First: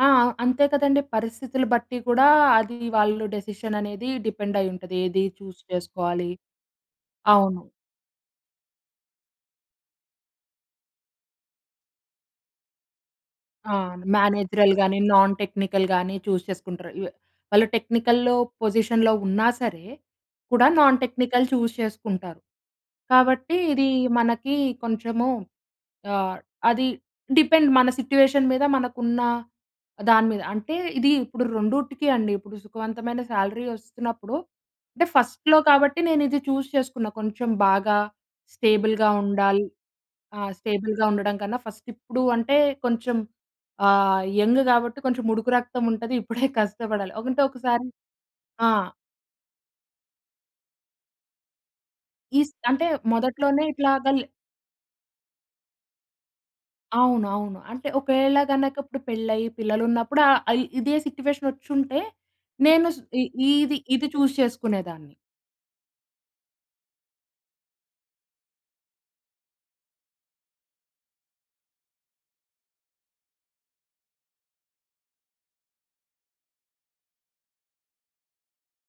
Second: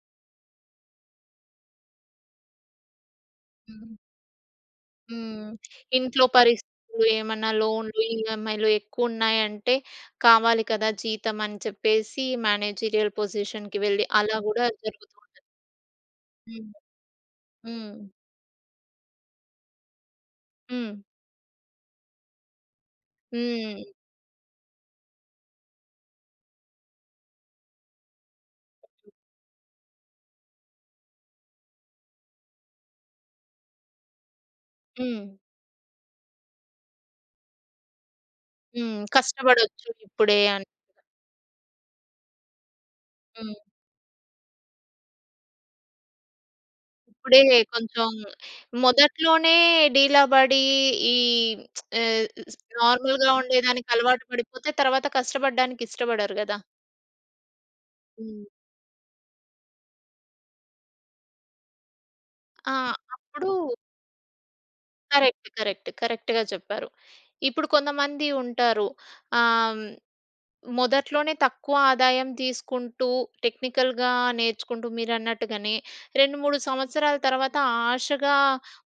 ఆ! అంతే కదండీ! పరిస్థితులు బట్టి కూడా అది వాళ్ళు డెసిషన్ హ్మ్. అనేది డిపెండ్ అయ్యి ఉంటది. ఏది హ్మ్. చూస్ ఇంట్లో చేసుకోవాలి? పరిస్థితులు ఏమన్నా అవును. లోన్‌లు, ఇఏంఐలు ఎక్కువ ఉన్నాయి అంటే కావాలి కదా! జీతం అనే చెప్పేసి మేనేజీరియల్ ఆ! పొజిషన్‌కి వెళ్ళి అలా కూడా మేనేజరల్ గాని జరుగుతూ నాన్ ఉంటాయి. టెక్నికల్‌ గాని చూస్ హ్మ్. చేసుకుంటారు. లు వాళ్ళు హ్మ్. టెక్నికల్‌లో పొజిషన్‌లో ఉన్నా సరే, కూడా నాన్ హ్మ్. టెక్నికల్ చూస్ చేసుకుంటారు. కాబట్టి ఇది హ్మ్. మనకి కొంచెము ఆహ్, అది డిపెండ్ మన సిట్యుయేషన్ మీద మనకు ఉన్న దాని మీద. అంటే ఇది ఇప్పుడు రెండిటికీ అండి ఇప్పుడు సుఖవంతమైన శాలరీ వస్తున్నప్పుడు అంటే హ్మ్. ఫస్ట్‌లో కాబట్టి నేను ఇది చూస్ చేసుకున్న కొంచెం బాగా హ్మ్. స్టేబుల్‌గా ఉండాలి. కష్టపడొచ్చు ఇప్పుడే ఆ అని. స్టేబుల్‌గా ఉండడం కన్నా ఫస్ట్ ఇప్పుడు అంటే కొంచెం హ్మ్. ఆహ్, యంగ్ కాబట్టి కొంచెముడుకు రక్తం ఉంటది. ఇప్పుడే కష్టపడాలి ఇప్పుడే అంటే ఒక్కసారి కొంచెం ఆ! మొదట్లోనే డీలా పడి ఈ ఆహ్, ఈస్ స్ అంటే నార్మల్‌గా మొదట్లోనే ఉండేదానికి ఇట్లాగ ల్ అలవాటు పడిపోతే తరువాత కష్టపడడానికి ఇష్టపడరు కదా! అవును. అవును. అంటే ఒకవేళ హ్మ్. గనక ఇప్పుడు పెళ్లి అయి పిల్లలు ఉన్నప్పుడు ఆహ్, ఇదే సిట్యుయేషన్ వచ్చుంటే ఆ! నేను స్ ఇ అప్పుడు ఇది, ఇది చూస్ చేసుకునేదాన్ని. కరెక్ట్. కరెక్ట్. కరెక్ట్‌గా చెప్పారు. ఇప్పుడు కొంతమంది ఉంటారు. ఆహ్, మొదట్లోనే తక్కువ ఆదాయం తీసుకుంటూ టెక్నికల్‌గా నేర్చుకుంటూ మీరన్నట్టుగానే 2, 3 సంవత్సరాల తర్వాత ఆశగా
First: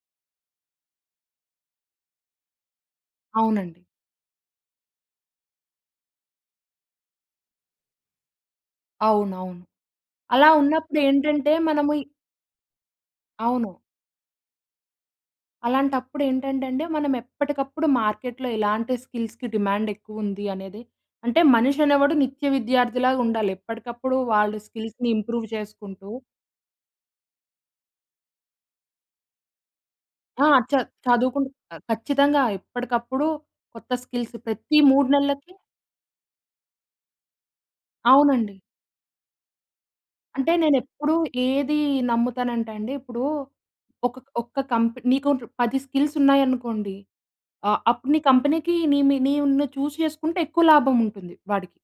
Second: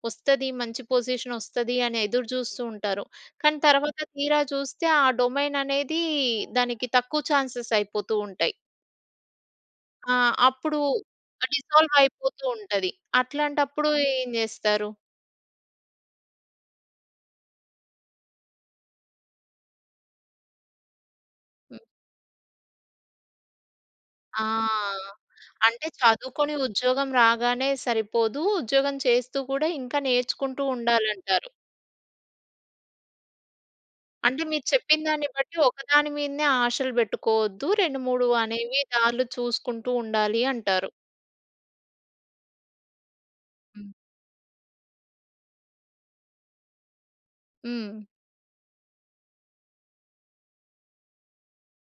వస్తది మంచి పొజిషన్ వస్తది అని ఎదురు చూస్తూ ఉంటారు. కానీ అవునండి. తర్వాత తీరా చూస్తే ఆ డొమైన్ అనేది దానికి తక్కువ చాన్సేస్ అయిపోతూ ఉంటాయి. అవునవును. ఆ! అలా అప్పుడు ఉన్నప్పుడేంటంటే మనము డిసాల్వ్ ఇ అయిపోతూ ఉంటది. అవును. అట్లాంటప్పుడు ఏం చేస్తారు? అలాంటప్పుడేంటంటే అండి. మనం ఎప్పటికప్పుడు మార్కెట్‌లో ఇలాంటి స్కిల్స్‌కి డిమాండ్ ఎక్కువ ఉంది అనేది. అంటే మనిషి హ్మ్. అనేవాడు నిత్య విద్యార్థిలాగా ఉండాలి. ఎప్పటికప్పుడు ఆ! వాళ్ళ స్కిల్స్‌ని ఇంప్రూవ్ అంటే చేసుకుంటూ చదువుకొని ఉద్యోగం రాగానే సరిపోదూ, ఉద్యోగం చేస్తూ కూడా ఇంకా ఆ! నేర్చుకుంటూ చద్ చదువుకుం ఉండాలంటారు. ఖచ్చితంగా ఎప్పటికప్పుడు కొత్త స్కిల్స్ అంటే మీరు ప్రతి 3 చెప్పినదాన్ని నెల్లకి బట్టి ఒక్కదాని మీదనే ఆశలు పెట్టుకోవద్దు. 2, 3 అవునండి. అనేవి దారులు చూసుకుంటూ ఉండాలి అంటే నేను అంటారు. ఎప్పుడు ఏది నమ్ముతానంటే అండి ఇప్పుడు హ్మ్. ఒక ఒక్క కంపెనీ నీకు 10 స్కిల్సున్నాయనుకోండి, ఆహ్, హ్మ్. అప్పుడు నీ కంపెనీకి నీ మీ నీ ఉన్న చూస్ చేసుకుంటే ఎక్కువ లాభం ఉంటుంది వాడికి.